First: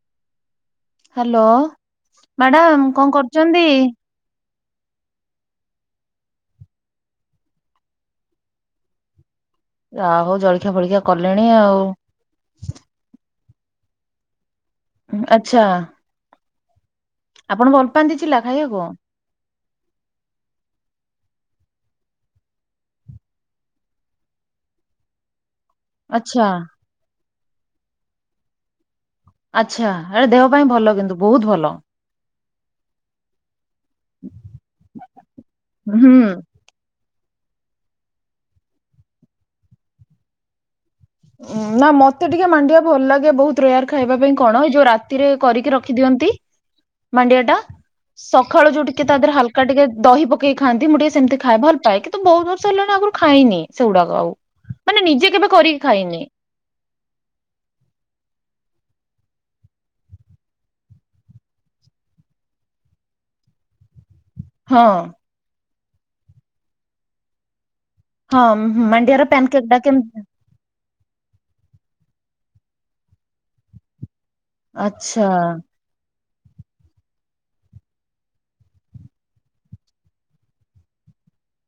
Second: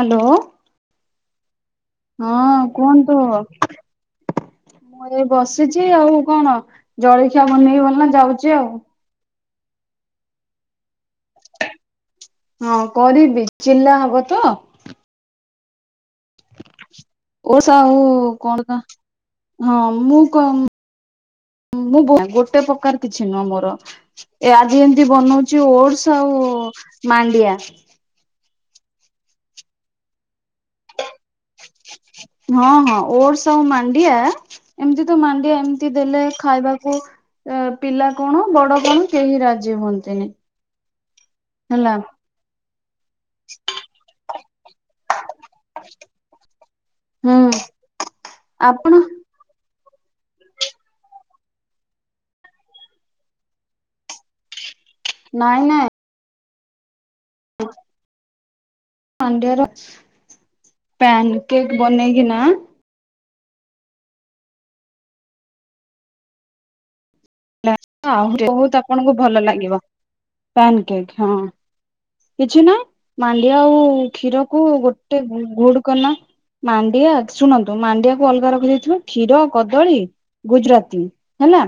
Hello. Hello madam କଁ କୁହନ୍ତୁ କରୁଚନ୍ତି? ମୁଁ ଏଇ ବସିଚି ଆଉ କଣ ଜଳଖିଆ ବନେଇକି ବୋଲି ନା ଯାଉଚି ଆଉ। ଯା ହୋଉ ଜଳିଖିଆ ଫଳିଖିଆ କଲେଣି ଆଉ। ହଁ କରିବି ଚିଲା ହବ ତ? ଆଚ୍ଛା। ଆପଣ କୋମଳ ଭଲ ଆଉ ପାଆନ୍ତି ଚିଲା କଣ କ ଖାଇବାକୁ? ହଁ ମୁଁ କ ମୁଁ ଗୋଟେ ପ୍ରକାର୍ କିଛି ନୁହଁ ମୋର ଏ ଆଜି ଏମ୍ତି ବନୋଉଚି ଓଡ୍ ସ ଆଚ୍ଛା ଆଉ ମାଣ୍ଡିଆ। ଆଚ୍ଛା ଆରେ ଦେହ ପାଇଁ ଭଲ କିନ୍ତୁ ବୋହୁତ୍ ଭଲ। ହଁ ହଁ ଓଡ୍ସ୍ ଆଉ ମାନ୍ ଣ୍ଡିଆ ଏମିତି ତ ମାଣ୍ଡିଆ ଏମ୍ତି ହୁଁ। ଦେଲେ ଖାଇବାକୁ ଅ ପିଲା କଣ ବଡ କଣ କେହି ରାଜି ହୁଅନ୍ତିନି। ଉଁ ନା ହେଲା ମତେ ଟିକେ ମାଣ୍ଡିିବା ଭଲ୍ ଲାଗେ ବୋହୁତ୍ ରୋୟାର୍ ଖାଇବା ପାଇଁ କଣ ଯୋଉ ରା ତିରେ କରିକି ରଖି ଦିଅନ୍ତି ହୁଁ ମାଣ୍ଡିଆ ଟା ସଖାଳୁ ଯୋଉ ଆପଣ ଟିକେ ତା ଦିହରେ ହାଲ୍ କା ଟିକେ ଦହି ପକେଇ ଖାଆନ୍ତି ମୁଁ ଟିକେ ସେମ୍ତି ଖଏ ଭଲ୍ ପାାଏ କିନ୍ତୁ ବୋହୁତ୍ ବର୍ଷ ହେଲାଣି ଆଗରୁ ଖାଇନି ସେଗୁଡାକ ଆଉ। ମାନେ ନିଜେ କେବେ କରିକି ଖାଇନି। ପାଣ୍ଡିଆର ପ୍ୟାନ୍ କେକ୍ ବନେଇକି ନା ହଁ। ହଁ ବୋହୁତ୍ ଆପଣଙ୍କୁ ମାଣ୍ଡିଆର ଭଲ ପ୍ୟାନକେକ୍ ଟା ଲାଗିବ। କେମତି ପ୍ୟାନ କେକ୍ ହଁ, କିଛି ନାଇଁ ମାଣ୍ଡିଆ ଆଉ କ୍ଷୀର କୁ ଗୋଟେ ଆଚ୍ଛା ଗୁଡ୍ କ ନା ମାଣ୍ଡିଆ ଶୁଣନ୍ତୁ ମାଣ୍ଡିଆକୁ ଅଲଗା ରଖିଦେଇଥିବ କ୍ଷୀର କଦଳୀ ଗୁଜୁରାତି ହେଲା।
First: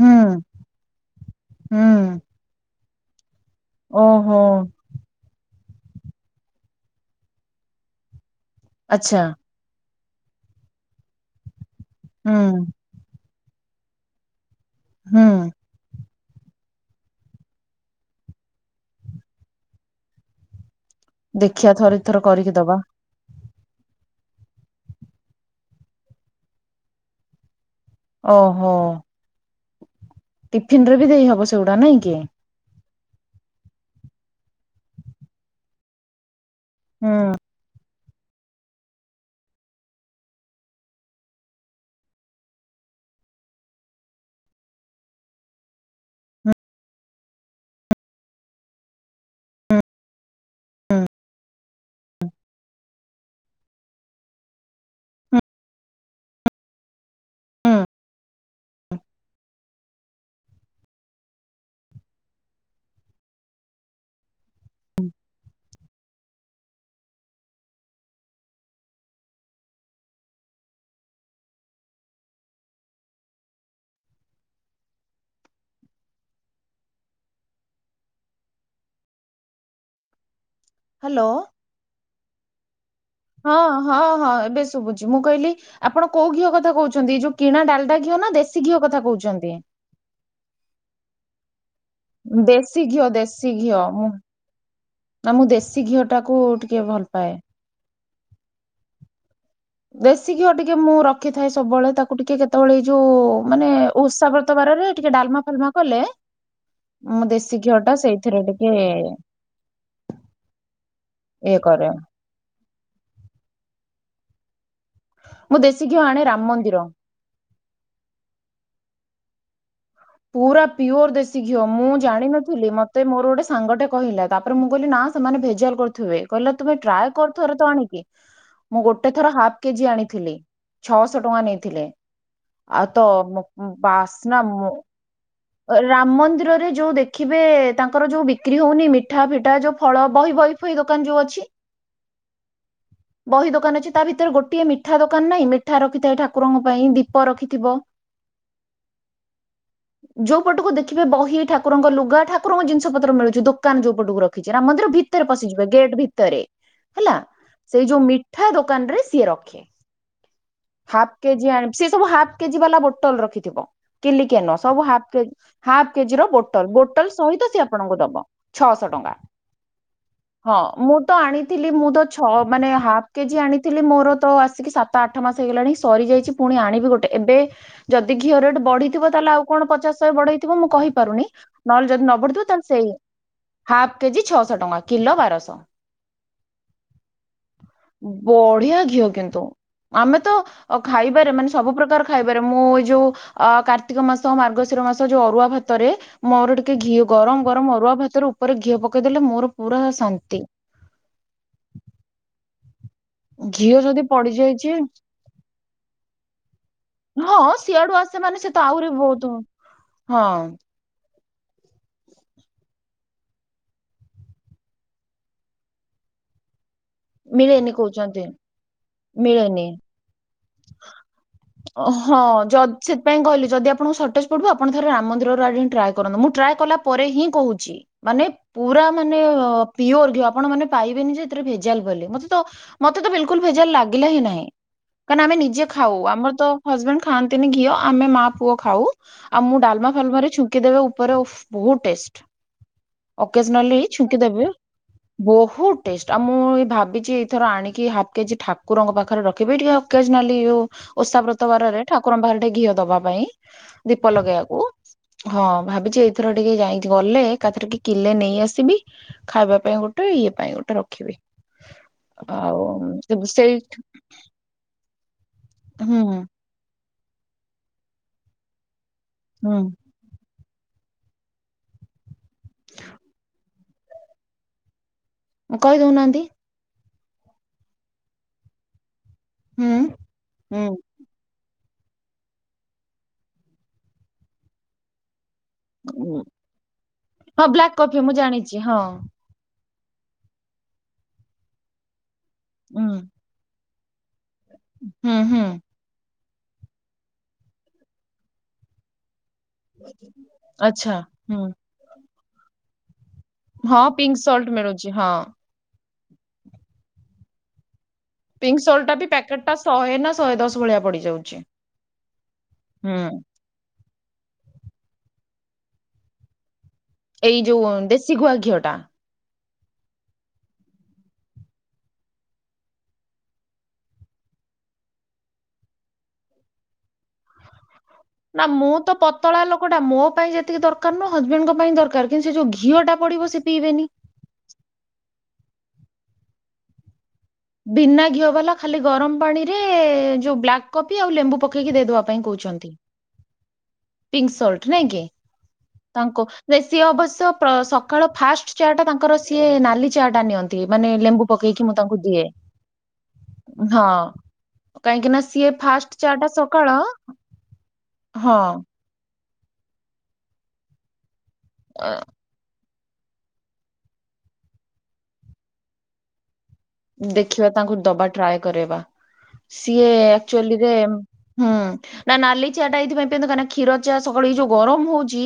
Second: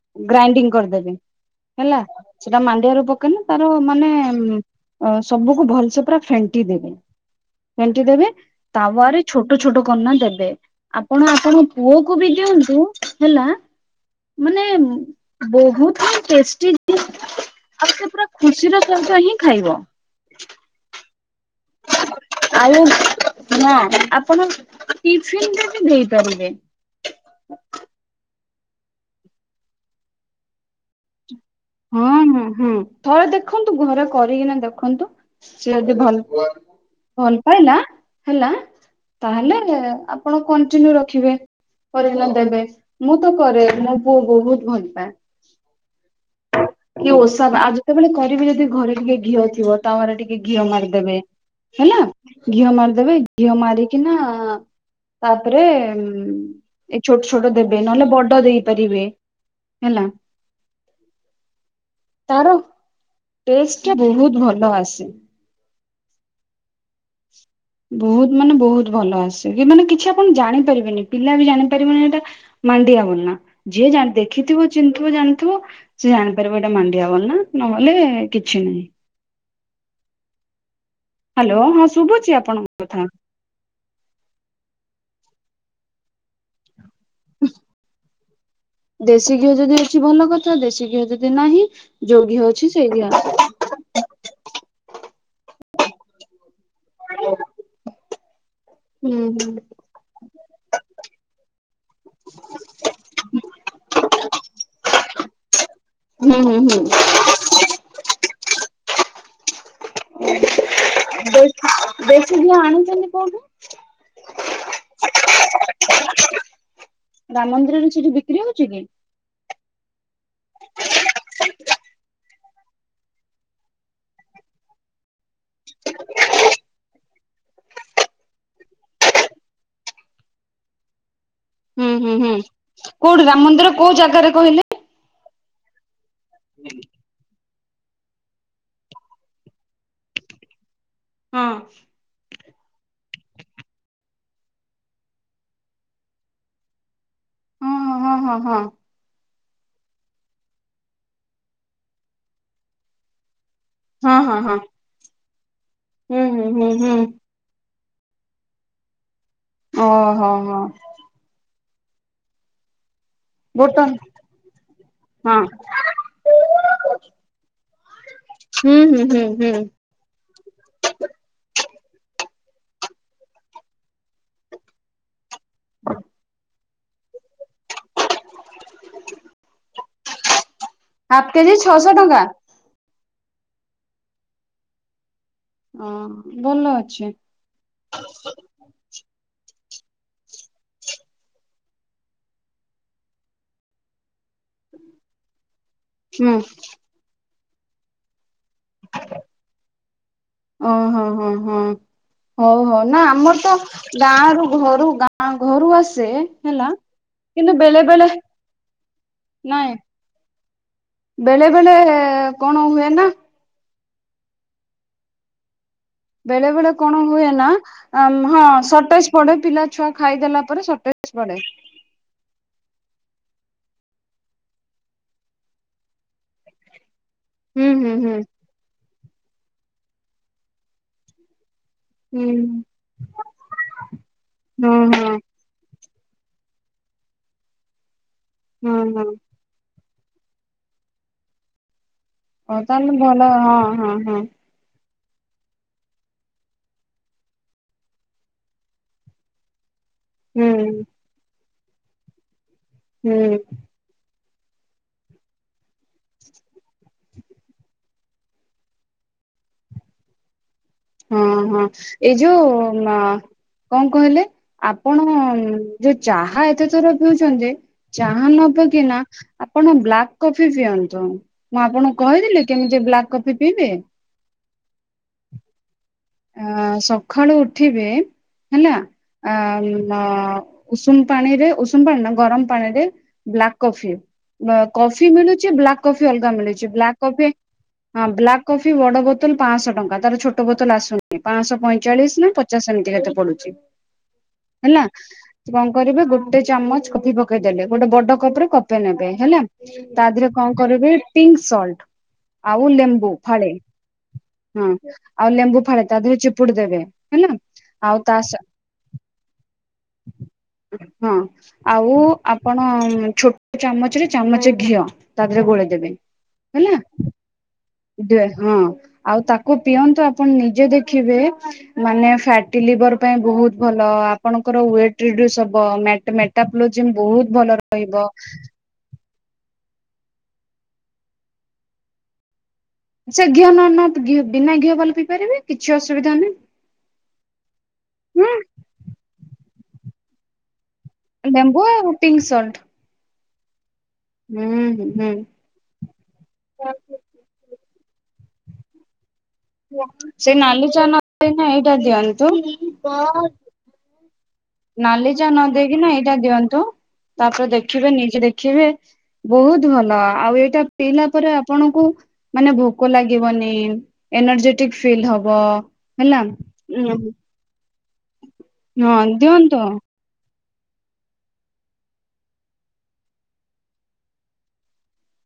ହୁଁ ଗ୍ରାଇଣ୍ଡିଙ୍ଗ କରିଦେବି ହେଲା ହୁଁ ସେଟା ମାଣ୍ଡିଆ ରେ ପକେଇନେତାର ମାନେ ଓହୋ ଅ ସବୁକୁ ଭଲ୍ସେ ପୁରା ଫେଣ୍ଟି ଦେବେ ଫେଣ୍ଟି ଦେବେ ତାୱାରେ ଆଚ୍ଛା ଛୋ ଟୋ ଛୋଟୋ କନା ଦେବେ ଆପଣ ଆପଣଙ୍କ ପୁଅ କୁ ବି ହୁଁ ଦିଅନ୍ତୁ। ହେଲା ମାନେ ହୁଁ ବୋହୁଥି ଟେଷ୍ଟି ଆଉ ସେ ପୁରା ଖୁସିର ସେହିତ ହିଁ ଖାଇବ। ଦେଖିଆ ଥରେ। ଥର କରିକି ଦବା ଆଉ ନା, ଆପଣ ଟିଫିନ୍ ରେ ବି ଦେଇପାରିବେ। ଓହୋ। ଟିଫିନ ରେ ବି ଦେଇ ହବ। ସେଗୁଡା ନାଇଁ ହଁ କି ହଁ ହୁଁ ଥରେ ଦେଖନ୍ତୁ ଘରେ କରିକିନା ଦେଖନ୍ତୁ ସିଏ ଯଦି ଭଲ୍ ହୁଁ ଭଲ୍ ପାଇଲା ହେଲା ତାହେଲେ ଆପଣ କଣ୍ଟିନ୍ୟୁ ରଖିବେ। କରିକିନା ଦେବେ ମୁଁ ତ କରେ ମୋ ପୁଅ ବହୁତ ଭଲ୍ ପାଏ। କି ଓଷା ଆଉ ଯେତେବେଳେ କରିବେ ଯଦି ଘରେ ଟିକେ ଘିଅ ଥିବ। ତାୱା ରେ ଟିକେ ଘିଅ ମାରିଦେବେ ହେଲା ଘିଅ ମାରିଦେବେ ଘିଅ ମାରିକିନା ହୁଁ ତାପରେ ଏ ଛୋ ଛୋଟ ହୁଁ ଦେବେ ନହେଲେ ବଡ ଦେଇ ପାରିବେ ହେଲା। ତାର ଟେଷ୍ଟ୍ ଟା ବୋହୁତ୍ ଭଲ ଆସେ। ବୋହୁତ୍ ମାନେ ବୋହୁତ୍ ଭଲ ଆସେ କି ମାନେ କିଛି ଆପଣ ଜାଣିପାରିବେନି ପିଲା ବି ଜାଣିପାରିବନି ଏଟା ମାଣ୍ଡିଆ ବୋଲି ନା ଯିଏ ଯା ଦେଖିଥିବ ଚିହ୍ନି ଥିବ ଜାଣିଥିବ। ସେ ଜାଣିପାରିବ ଏଇଟା ମାଣ୍ଡିଆ ବୋଲିନା ନହେଲେ କିଛି ନାହିଁ। ହ୍ୟାଲୋ। ହଁ ହଁ ଶୁଭୁଛି ଆପଣଙ୍କ କଥା। ହଁ ହଁ ହଁ ଏବେ ଶୁଭୁଛି ମୁଁ କହିଲି ଆପଣ କୋଉ ଘିଅ କଥା କହୁ ଯୋଉ କିଣା ଡାଲଟା ଘିଅ ନା ଦେଶୀ ଘିଅ କଥା ଦେଶୀ ଘିଅ କହୁଛନ୍ତି। ଯଦି ଅଛି ଭଲ କଥା ଦେଶୀ ଘିଅ ଯଦି ନାହିଁ ଯୋଉ ଘିଅ ଅଛି ସେଇ ଘିଅ ଶୀ ଘିଅ ମୁଁ ନା ମୁଁ ଦେଶୀ ଘିଅ ଟାକୁ ଟିକେ ଭଲ ପାଏ। ହୁଁ ହୁଁ। ଦେଶୀ ଘିଅ ଟିକେ ମୁଁ ରଖିଥାଏ ସବୁବେଳେ ତାକୁ ଟିକେ କେତେବେଳେ ଏଇ ଯୋଉ ମାନେ ଓଷା ବ୍ରତ ବାରରେ ଟିକେ ଡାଲମା ଫାଲମା କଲେ ହୁଁ ହୁଁ ହୁଁ। ସେ ଘିଅ ଟା ସେଇଥିରେ ଟିକେ [inaudible] ଇଏ କରେ ସେ ଯିଏ ଆଣିଛନ୍ତି କୋଉଠୁ। ମୁଁ ଦେଶି ଘିଅ ଆଣେ ରାମ ମନ୍ଦିର ରାମ ମନ୍ଦିରରେ ସେଠି ବିକ୍ରି ହଉଛି କି? ପୁରା ପିଓର ଦେଶୀ ଘିଅ ମୁଁ ଜାଣିନଥିଲି ମତେ ମୋର ଗୋଟେ ସାଙ୍ଗଟେ କହିଲା ତାପରେ ମୁଁ କହିଲି ନା ସେମାନେ ଭେଜଲ କରୁଥିବେ କହିଲା ତୁମେ ଟ୍ରାଏକର ଥରେ ତ ଆଣିକି ମୁଁ ଗୋଟେ ଥର ହାଫ କେଜି ଆଣିଥିଲି ଛଅଶହ ଟଙ୍କା ନେଇଥିଲି। ଥିଲେ ହୁଁ ହୁଁ ହୁଁ ଆଉ ତ କୋଉଠି ରାମ ମନ୍ଦିର କୋଉ ଜାଗାରେ ବାସ୍ନା। କହିଲେ? ରାମ ମନ୍ଦିରରେ ଯୋଉ ଦେଖିବେ ତାଙ୍କର ଯୋଉ ବିକ୍ରି ହଉନି ମିଠା ଫିଠା ଯୋଉ ଫଳ ବହି ବହି। ଦୋକାନ ଯୋଉ ହଁ ଅଛି। [inaudible] ବହି ଦୋକାନ ଅଛି ତା ଭିତରେ ଗୋଟିଏ ମିଠା ଦୋକାନ ନାହିଁ ମିଠା ରଖିଥାଏ ଠାକୁରଙ୍କ ପାଇଁ ଦୀପ ରଖିଥିବ। ହଁ-ହଁ-ହଁ-ହଁ। ଯୋଉ ପଟକୁ ଦେଖିବେ ବହି ଠାକୁରଙ୍କ ଲୁଗା ଠାକୁରଙ୍କ ଜିନିଷ ପତ୍ର ମିଳୁଛି ଦୋ ଦୋକାନ ଯୋଉ ହଁ ପଟକୁ ହଁ ହଁ ରଖିଛି ହଁ ରାମ ମନ୍ଦିର ଭିତରେ ପଶିଯିବେ ଗେଟ୍ ହୁଁ ଭିତରେ ହୁଁ ହୁଁ ହୁଁ ହେଲା ସେଇ ଯୋଉ ମିଠା ଦୋକାନ ରେ ସିଏ ରଖେ। ଓହୋ ହଁ। ହାଫ୍ କେଜି ଆନ ସେ ସବୁ ହାପ୍ କେଜି ବାଲା ବୋଟଲ ରଖିଥିବ ଗୋଟ କିଲିକିଆ ନୁହ ସବୁ ହାପ କେଜି ହଁ ହାପ୍ କେଜିର ବୋଟଲ ବୋଟଲ ସହିତ ସେ ଆପଣଙ୍କୁ ଦବ ହୁଁ ଛଅଶ ହୁଁ ଟଙ୍କା। ହୁଁ ହୁଁ ହଁ ମୁଁ ତ ଆଣିଥିଲି ମୁଁ ତ ଛଅ ମାନେ ହାଫ କେଜି ଆଣିଥିଲି ମୋର ତ ଆସିକି ସା ତ ଆଠ ମାସ ହେଇଗଲାଣି ସରିଯାଇଛି ପୁଣି ଆଣିବି ଗୋଟେବେ ଯଦି ଘିଅ ରେଟ୍ ବଢ଼ିଥିବ ତାହେଲେ ଆଉ କଣ ପଚାଶହ ବଢେଇଥିବ ମୁଁ ହାଫ୍ କହିପାରୁନି କେଜି ଛଅଶହ ନହେଲେ ଯଦି ଟଙ୍କା ନ ବଢିଥିବ ତାହେଲେ ସେଇ ହାଫ କେଜି ଛଅଶହ ଟଙ୍କା କିଲୋ ବାରଶହ। ହଁ ଭଲ ଅଛି ବଢିଆ ଘିଅ କିନ୍ତୁ ଆମେ ତ ଖାଇବାରେ ମାନେ ସବୁ ପ୍ରକାର ଖାଇବାରେ ମୁଁ ଏଇ ଯୋଉ ଅ କାର୍ତ୍ତିକ ମାସ ମାର୍ଗଶିର ମାସ ଯୋଉ ଅରୁଆ ଭାତରେ ହୁଁ ମୋର ଟିକେ ଘିଅ ଗରମ ଗରମ ଅରୁଆ ଭାତରେ ଉପରେ ଘିଅ ପକେଇଦେଲେ ମୋର ପୁରା ଶାନ୍ତି। ଓହୋ ହୋ ହଁ ହଉ ହଉ ନା ଆମର ତ ଘିଅ ଯଦି ଗାଁ ରୁ ପଡିଯାଇଛି ଘରୁ ଗାଁ ଆ ଘରୁ ଆସେ ହେଲା। ହଁ କିନ୍ତୁ ବେଳେ ସିଆଡୁ ବେଳେ ଆସେ ମାନେ ସେ ତ ଆହୁରି ବହୁତ ନାଇଁ ହଁ ବେଳେ ବେଳେ କଣ ହୁଏ ନା। ବେଳେ ବେଳେ କଣ ହୁଏ ନା ମିଳେନି କହୁଛନ୍ତି ହଁ ସଟେଜ ପଡେ ପିଲା ମିଳେନି ଛୁଆ ଖାଇଦେଲା ପରେ ସଟେଜ ପଡେ। ଓ ହଁ ଯଦ୍ ସେଥିପାଇଁ କହିଲେ ଯଦି ଆପଣଙ୍କୁ ସଟେଜ ପଢିବ ଆପଣ ରେ ରାମ ମନ୍ଦିରରୁ ଆଣିକି ଟ୍ରାଏ କରନ୍ତୁ ମୁଁ ଟ୍ରାଏ କଲା ପରେ ହିଁ ହୁଁ କହୁଛି ହୁଁ ହୁଁ ମାନେ ପୁରା ମାନେ ପିଓର ଘିଅ ଆପଣ ମାନେ ପାଇବେନି ଯେଥିରେ ଭ ଜାଲ ବୋଲି ମତେ ମତେ ତ ବିଲକୁଲ ଭୋଜାଲ ଲାଗିଲା ହିଁ ନାହିଁ ହୁଁ ହଁ ହଁ କାଇଁ ନା ଆମ ନିଜେ ଖାଉ ଆମର ତ ହଜବେଣ୍ଡ ଖାଆନ୍ତିନି ଘିଅ ଆମେ ମା ପୁଅ ହଁ ଖାଉ ହଁ ଆଉ ମୁଁ ଡାଲମା ଫାଲମା ଛୁଙ୍କି ଦେବ ଉପରେ ଓଃ ବହୁତ ଟେଷ୍ଟ ହଉ ତାହେଲେ ଭଲ ହଁ ଅକେଜନାଲି ହଁ ଛୁଙ୍କି ହଁ ଦେବେ ବହୁତ ଟେଷ୍ଟ ଆପ ଭାବିଛିି ଏଇଥର ଆଣିକି ହାଫ୍ କେଜି ଠାକୁରଙ୍କ ପାଖରେ ରଖିବି ଟିକେ ଆକେଜ୍ନାଲି ହୁଁ ହଉ ଓଷା ବ୍ରତବାରରେ ଠାକୁରଙ୍କ ପାଖରେ ଘିଅ ଦବା ହୁଁ ପାଇଁ ଦୀପ ଲଗେଇବାକୁ ହଁ ଭାବିଛି ଏଇଥର ଟିକେ ଯାଇକି ଗଲେ ଏକାଥରେ କେ କିଲେ ନେଇ ଆସିବି। ଖାଇବା ପାଇଁ ଗୋଟେ ଇଏ ପାଇଁ ଗୋଟେ ରଖ ହଁ ହଁ ଏଇ ଯୋଉ ଅମ ତେବେ ସେଇ କଣ କହିଲେ? ଆପଣ ଯୋଉ ହୁଁ ଚାହା ଏତେଥର ପିଉଛନ୍ତି ଚାହା ନ ପିକିନା ହୁଁ ଆପଣ ବ୍ଲାକ୍ କଫି ପିଅନ୍ତୁ ମୁଁ ଆପଣଙ୍କୁ କହିଥିଲି କେମିତି ବ୍ଲାକ୍ କଫି ପିଇବେ? କହି ଦଉନାହାନ୍ତି। ଅ ସକାଳୁ ଉଠିବେ ହେଲା ଆ ହୁଁ ଆଁ ହୁଁ ଉଷୁମ ପାଣି ରେ ଉଷୁମ ପାଣି ନା ଗରମ ପାଣିରେ ବ୍ଲାକ୍ କଫି ବ କଫି ମିଳୁଛି ବ୍ଲାକ୍ କଫି ଉଁ, ଅଲଗା ମିଳୁଛି ବ୍ଲାକ୍ କଫି ହଁ ବ୍ଲାକ୍ କଫି ହଁ ମୁଁ ବ୍ଲାକ୍ ଜାଣିଛି କଫି ହଁ ବଡ ବ ବୋତଲ ପାଞ୍ଚଶହ ଟଙ୍କା ତାର ଛୋଟ ବୋତଲ ଆସୁନି ପାଞ୍ଚଶହ ପଇଁଚାଳିଶ ନା ପ ଚାସ ହୁଁ ସେମିତି କେତେ ପଡୁଛି ହେଲା ହୁଁ ହୁଁ କଣ କରିବେ ଗୋଟେ ଚାମଚ କଫି ପକେଇଦେଲେ ଗୋଟେ ବଡ କପରେ କଫି ନେବେ ହେଲା। ତା ଦେହରେ କଣ କରିବି ଆଚ୍ଛା ପିଙ୍କ ହୁଁ ସଲ୍ଟ ଆଉ ଲେମ୍ବୁ ଫାଳେ ହଁ ପିଙ୍କ ସଲ୍ଟ ହଁ ମିଳୁଛି ଆଉ ଲେମ୍ବୁ ଫାଳେ ତା ଦେହରେ ଚିପୁଡି ଦେବେ ହେଲା। ଆଉ ତା ପିଙ୍କ ସଲ୍ଟ ଟା ବି ପ୍ୟାକେଟ ଟା ଶହେ ନା ଶହେ ଦଶ ଭଳିଆ ହଁ ପଡିଯାଉଛି। ଆଉ ଆପଣ ହୁଁ ଛୋଟ ଚାମଚରେ ଚାମଚ ଘିଅ ତା ଦେହରେ ଗୋଳେଇ ଦେବେ ହେଲା। ଏଇ ଯଉ! ହଁ ଆଉ ତାକୁ ପିଅନ୍ତୁ ଆପଣ ନିଜେ ଦେଖିବେ। ମାନେ ଫ୍ୟାଟି ଲିଭର ପାଇଁ ବହୁତ ଭଲ ଆପଣଙ୍କର ୱେଟ ରଡିୁସ୍ ହବ। ମେଟାପଲୋଜି ବହୁତ ଭଲ ରହିବ। ନା ମୁଁ ତ ପତଳା ଲୋକ ଟା ମୋ ପାଇଁ ଯେତିକି ଦରକାର ନୁହଁ ହଜବେଣ୍ଡଙ୍କ ପାଇଁ ଦରକାର। କିନ୍ତ ସେ ଯଉ ଘିଅ ଟା ପଡିବ ସେ ଘିଅ ନ ପଇବେନି। ନ ଘିଅ ବିନା ଘିଅ ଭଲ ପିଇ ପାରିବେ କିଛି ଅସୁବିଧା ନୁହ। ବିନା ଘିଅ ବାଲା ଖାଲି ଗରମ ପାଣିରେ ଯୋଉ ବ୍ଲାକ୍ କପି ଆଉ ଲେମ୍ବୁ ପକେଇକି ଆଉ ଦେଇଦବା ପାଇଁ ପିଙ୍କ ସଲ୍ଟ କହୁଛନ୍ତି। ପିଙ୍କ ସଲ୍ଟ ହୁଁ ନାଇଁ କି ହୁଁ ତାଙ୍କୁ ନା ସିଏ ଅବଶ୍ୟ ସକାଳ ଫାଷ୍ଟ ଚଟା ତାଙ୍କର ସିଏ ନାଲି ଚା ଟା ସେ ନିଅନ୍ତି ନାଲି ମାନେ ଚାନ ଲେମ୍ବୁ ପକେଇକି ମୁଁ ଏଇଟା ତାଙ୍କୁ ଦିଏ। ଦିଅନ୍ତୁ। ହଁ। କାହିଁକି ନାଲି ନା ଚା ନ ସିଏ ଦେଇେଇକି ନା ଫାଷ୍ଟ ଚା ଏଇଟା ଟା ଦିଅନ୍ତୁ ସକାଳ ତାପରେ ଦେଖିବେ ନିଜେ ହଁ। ଦେଖିବେ ବହୁତ ଭଲ ଆଉ ଏଇଟା ପିଇଲା ପରେ ଆପଣଙ୍କୁ ଅ ମାନେ ଭୋକ ଲାଗିବନି ଏନର୍ଜେଟିକ ଫିଲ୍ ହବ ହେଲା। ଉଁ ଦେଖିବା ତାଙ୍କୁ ଦବା ଟ୍ରାଏ କବା ହଁ ଦିଅନ୍ତୁ ସିଏ ଆକଚୁଲି ରେ ହୁଁ ନା ନାଲି ଚାିଆଟା ଏଇଥିପାଇଁ କାହିଁକି ନା କ୍ଷୀର ଚାିଆ ସକାୁଳେ ଯୋଉ ଗରମ ହଉଛି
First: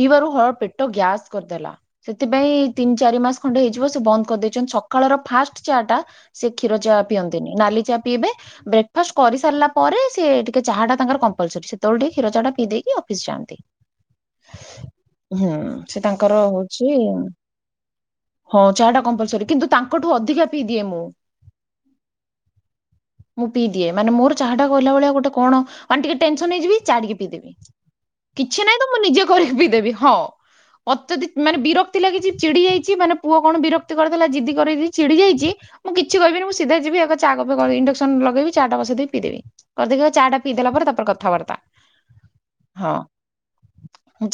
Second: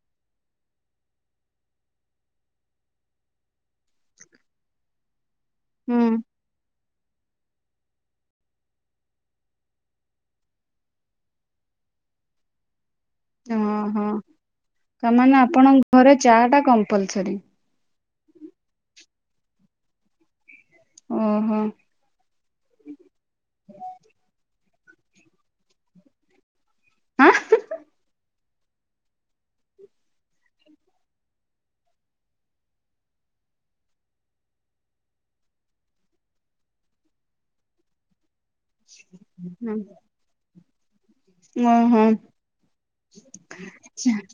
ପିଇବାରୁ ହଳ ପେଟ ଗ୍ୟାସ୍ କରିଦେଲା। ସେଥିପାଇଁ ତିନି ଚାରି ମାସ ଖଣ୍ଡେ ହେଇଯିବ ସେ ବନ୍ଦ କରିଦେଇଛନ୍ତି ସକାଳର ଫାଷ୍ଟ ଚା ଟା ହୁଁ ସେ କ୍ଷୀର ଚା ପିଅନ୍ତିନି ନାଲି ଚା ପିଇବେ। ବ୍ରେକ୍ଫାଷ୍ଟ କରିସାରିଲା ପରେ ସେ ଟିକେ ଚାହା ଟା ତାଙ୍କର କମ୍ପଲସରରି ସେତେବେଳେ ଟିକ କଷର ଚା ଟ ପିଇ ଦେଇକି ଆଉ। ଯାଆନ୍ତି। ହଁ ହଁ ତାମାନେ ହୁଁ ଆପଣଙ୍କ ସେ ଘରେ ଚା ତାଙ୍କର ଟା ହଉଛି କମ୍ପଲସରୀ ହଁ ଚା ଟା କମ୍ପଲସରୀ କିନ୍ତୁ ତାଙ୍କଠୁ ଅଧିକା ପିଇଦିଏ ମୁଁ। ଓହୋ ମୁଁ ପିଇ ଦିଏ ମାନ ମୋର ଚାହା ଟା କଲା ଭଳିଆ ଗୋଟେ କଣ ମାନ ଟିକେ ଟେନସନ ହେଇଯିବି। ଚାଡିକି ଆଁ ପିଇଦେବି। କିଛି ନହିଁ ତ ମୁଁ ନିଜେ କରିକି ପିଇଦେବି ହଁ। ଅତ୍ୟଧ ମାନେ ବିରକ୍ତି ଲାଗିଛି ଚିଛିଡି ଯାଇଛି। ମାନେ ପୁଅ କଣ ବିରକ୍ତି କରିଦେଲା ଜିଦି କରି ଚିଡି ଯାଇଛି। ମୁଁ କିଛି କିବିନି। ମୁଁ ସିଧା ଯିବି ଏକ ଚା କପେ ଇଣ୍ଡକ୍ସନ ଲଗେଇବି। ଚାଟା ବସେଇ ଦେଇ ପିଇଦେବି। କରିିଦେଇ ଚାଟା ପିଇଦଲା ପରେ ତାପରେ କଥାବାର୍ତ୍ତା। ଓହୋ ହଁ।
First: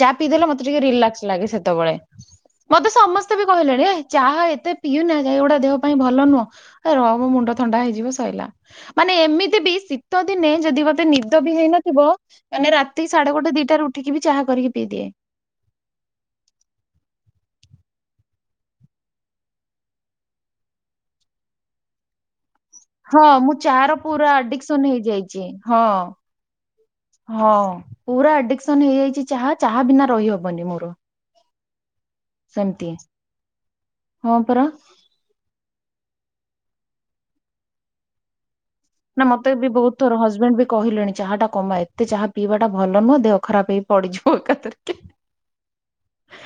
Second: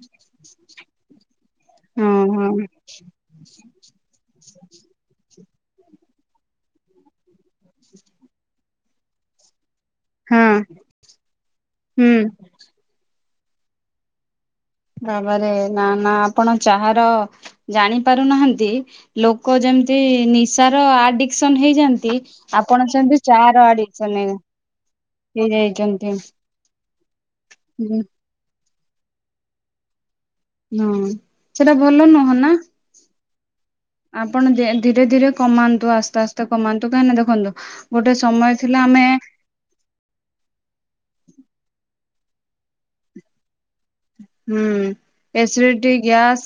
ଚା ପିଇଦେଲେ ମତେ ଟିକେ ରିଲାକ୍ସ ଲାଗେ ସେତେବେଳେ। ହଁ ହଁ ମତେ ସମସ୍ତେ ବି କହିଲେଣି ଏ ଚାହା ଏତେ ପିଉନା ଏଗୁଡା ଦେହ ପାଇଁ ଭଲ ନୁହଁ। ଏ ରହ ମୋ ମୁଣ୍ଡ ଥଣ୍ଡା ହେଇଯିବ ସଇଲା। ମାନେ ଏମିତି ବି ଶୀତ ହଁ ହଁ ଦିନେ ଯଦି ମତେ ନିଦ ବି ହେଇନଥିବ ହୁଁ ମାନେ ରାତି ସାଢେ ଗୋଟେ ଦିଟାରେ ଉଠିକି ବି ଚାହା କରିକି ପିଇଦିଏ। ବାବା ରେ ନା ନା ଆପଣ ଚାହାର ଜାଣି ପାରୁନାହାନ୍ତି ଲୋକ ଯେମିତି ନିଶାର ଆଡିକସନ ହେଇଯାନ୍ତି ଆପଣ ସେମତି ହଁ ଚା ମୁଁ ର ଚାହା ଆଡିକ୍ସନ ପୁରା ଆଡିକ୍ସନ ହେଇଯାଇଛି ହେଇ ହଁ। ଯାଇଛନ୍ତି। ହଁ ପୁରା ଆଡିକସନ ହେଇଯାଇଛି ଚାହା। ଚାହା ବିନା ରହିହବ ହଁ ସେଟା ଭଲ ନୁହ ନା। ସେମତି। ଆପଣ ଯେ ଧୀରେ ଧୀରେ କମାନ୍ତୁ ଆସ୍ତେ ଆସ୍ତେ କମାନ୍ତୁ। କାହିଁକି ନା ଦେଖନ୍ତୁ ଗୋଟେ ସମୟ ଥିଲା ଆମେ ନା ମତେ ବି ବହୁତ ଥର ହଜବେଣ୍ଡ ବି କହିଲେଣି ଚାହା ଟା କମା ଏତେ ଚାହା ପିଇବାଟା ଭଲ ନୁହଁ ଦେହ ଖରାପ ହେଇ ପଡିଯିବ ହୁଁ। ଏକାଥରକେ। ଏସିଡିଟି, ଗ୍ୟାସ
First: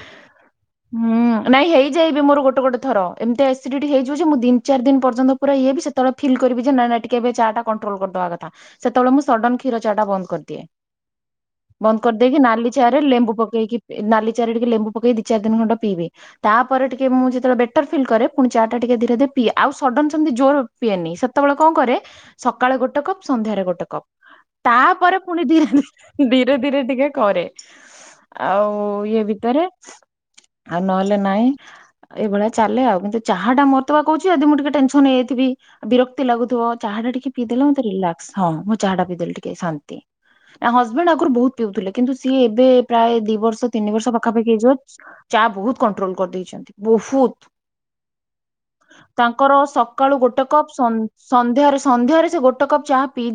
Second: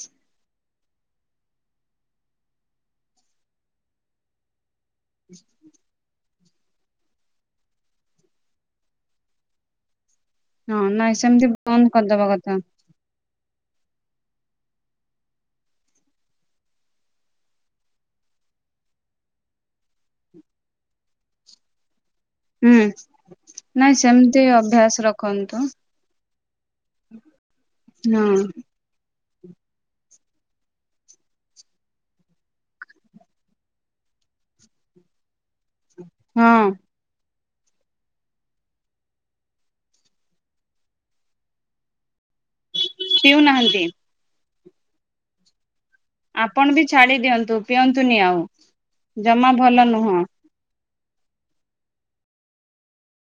ହୁଁ ନାଇଁ ହେଇଯାଏ ବି ମୋର ଗୋଟେ ଗୋଟେ ଥର। ଏମତି ଏସିଡିଟି ହେଇଯିବ ଯେ ମୁଁ ତିିନି ଚାରି ଦିନ ପର୍ଯ୍ୟନ୍ତ ପୁରା ଇଏ ବି ସେତେବେଳେ ଫିଲ୍ କରିବି ଯେ ନା ନା କେବେ ଚା ଟା କଣ୍ଟ୍ରୋଲ କରିଦବା କଥା। ସେତେବେଳେ ମୁଁ ସଡନ୍ କ୍ଷୀର ଚା ଟା ବନ୍ଦ କରି ହଁ ନାଇଁ ସେମିତି ବନ୍ଦ କରିଦବା କଥା। ନାଲି ଚା ରେ ଲେମ୍ବୁ ପକେଇକି ନାଲି ଚା ରେ ଟିକେ ଲେମ୍ବୁ ପକେଇକି ଦି ଚାରି ଦିନ ଖଣ୍ଡେ ପିଇଲି। ତାପରେ ଟିକେ ମୁଁ ଯେତେବେଳେ ବେଟର ଫିଲ୍ କରେ ପୁଣି ଚା ଟା ଟିକେ ଧୀରେ ଧୀରେ ପିଏ। ଆଉ ସଡନ ସେମତି ଜୋର ପିଏନି। ସେତେବେଳେ କଣ କରେ ସକାଳେ ହୁଁ ଗୋଟେ କପ୍ ସନ୍ଧ୍ୟାରେ ଗୋଟେ ନାଇଁ କପ୍। ସେମିତି ଅଭ୍ୟାସ ତାପରେ ପୁଣି ରଖନ୍ତୁ ଧୀରେ ଧୀରେ ଧୀରେ ଟିକେ କରେ। ହଁ ଆଉ ଇଏ ଭିତରେ ଆଉ ନହେଲେ ନାଇଁ। ଏଇଭଳିଆ ଚାଲେ ଆଉ। କିନ୍ତୁ ଚାହା ଟା ମରତ ବା କହୁଚି ଯଦି ମୁଁ ଟିକେ ଟେନସନ ହେଇଯାଇଥିବି ବିରକ୍ତି ହଁ ଲାଗୁଥିବ ଚାହା ଟା ଟିକେ ପିଇଦଲେ ରି। ହଁ ମୁଁ ଚାହା ଟା ପି ଦେଲେ ଟିକେ ଶାନ୍ତି। ଆ ହଜବେଣ୍ଡ ଆଗରୁ ବହୁତ ପିଉଥିଲେ। କିନ୍ତୁ ସିଏ ଏ ପ୍ରାୟ ଦି ବର୍ଷ ପିଉନାହାନ୍ତି ତିନି ବର୍ଷ ପାଖାପାଖି ହେଇଯିବ ଚା ବହୁତ କଣ୍ଟ୍ରୋଲ। ଆପଣ କରିଦେଇଛନ୍ତି। ବି ଛାଡି ବହୁତ୍ ଦିଅନ୍ତୁ ପିଅନ୍ତୁନି ଆଉ ଜମା ତାଙ୍କର ଭଲ ନୁହଁ। ସକାଳୁ ଗୋଟେ କପ୍। ସନ୍ଧ୍ୟା ସନ୍ଧ୍ୟାରେ ସେ ଗୋଟେ କପ୍ ଚାହା ପି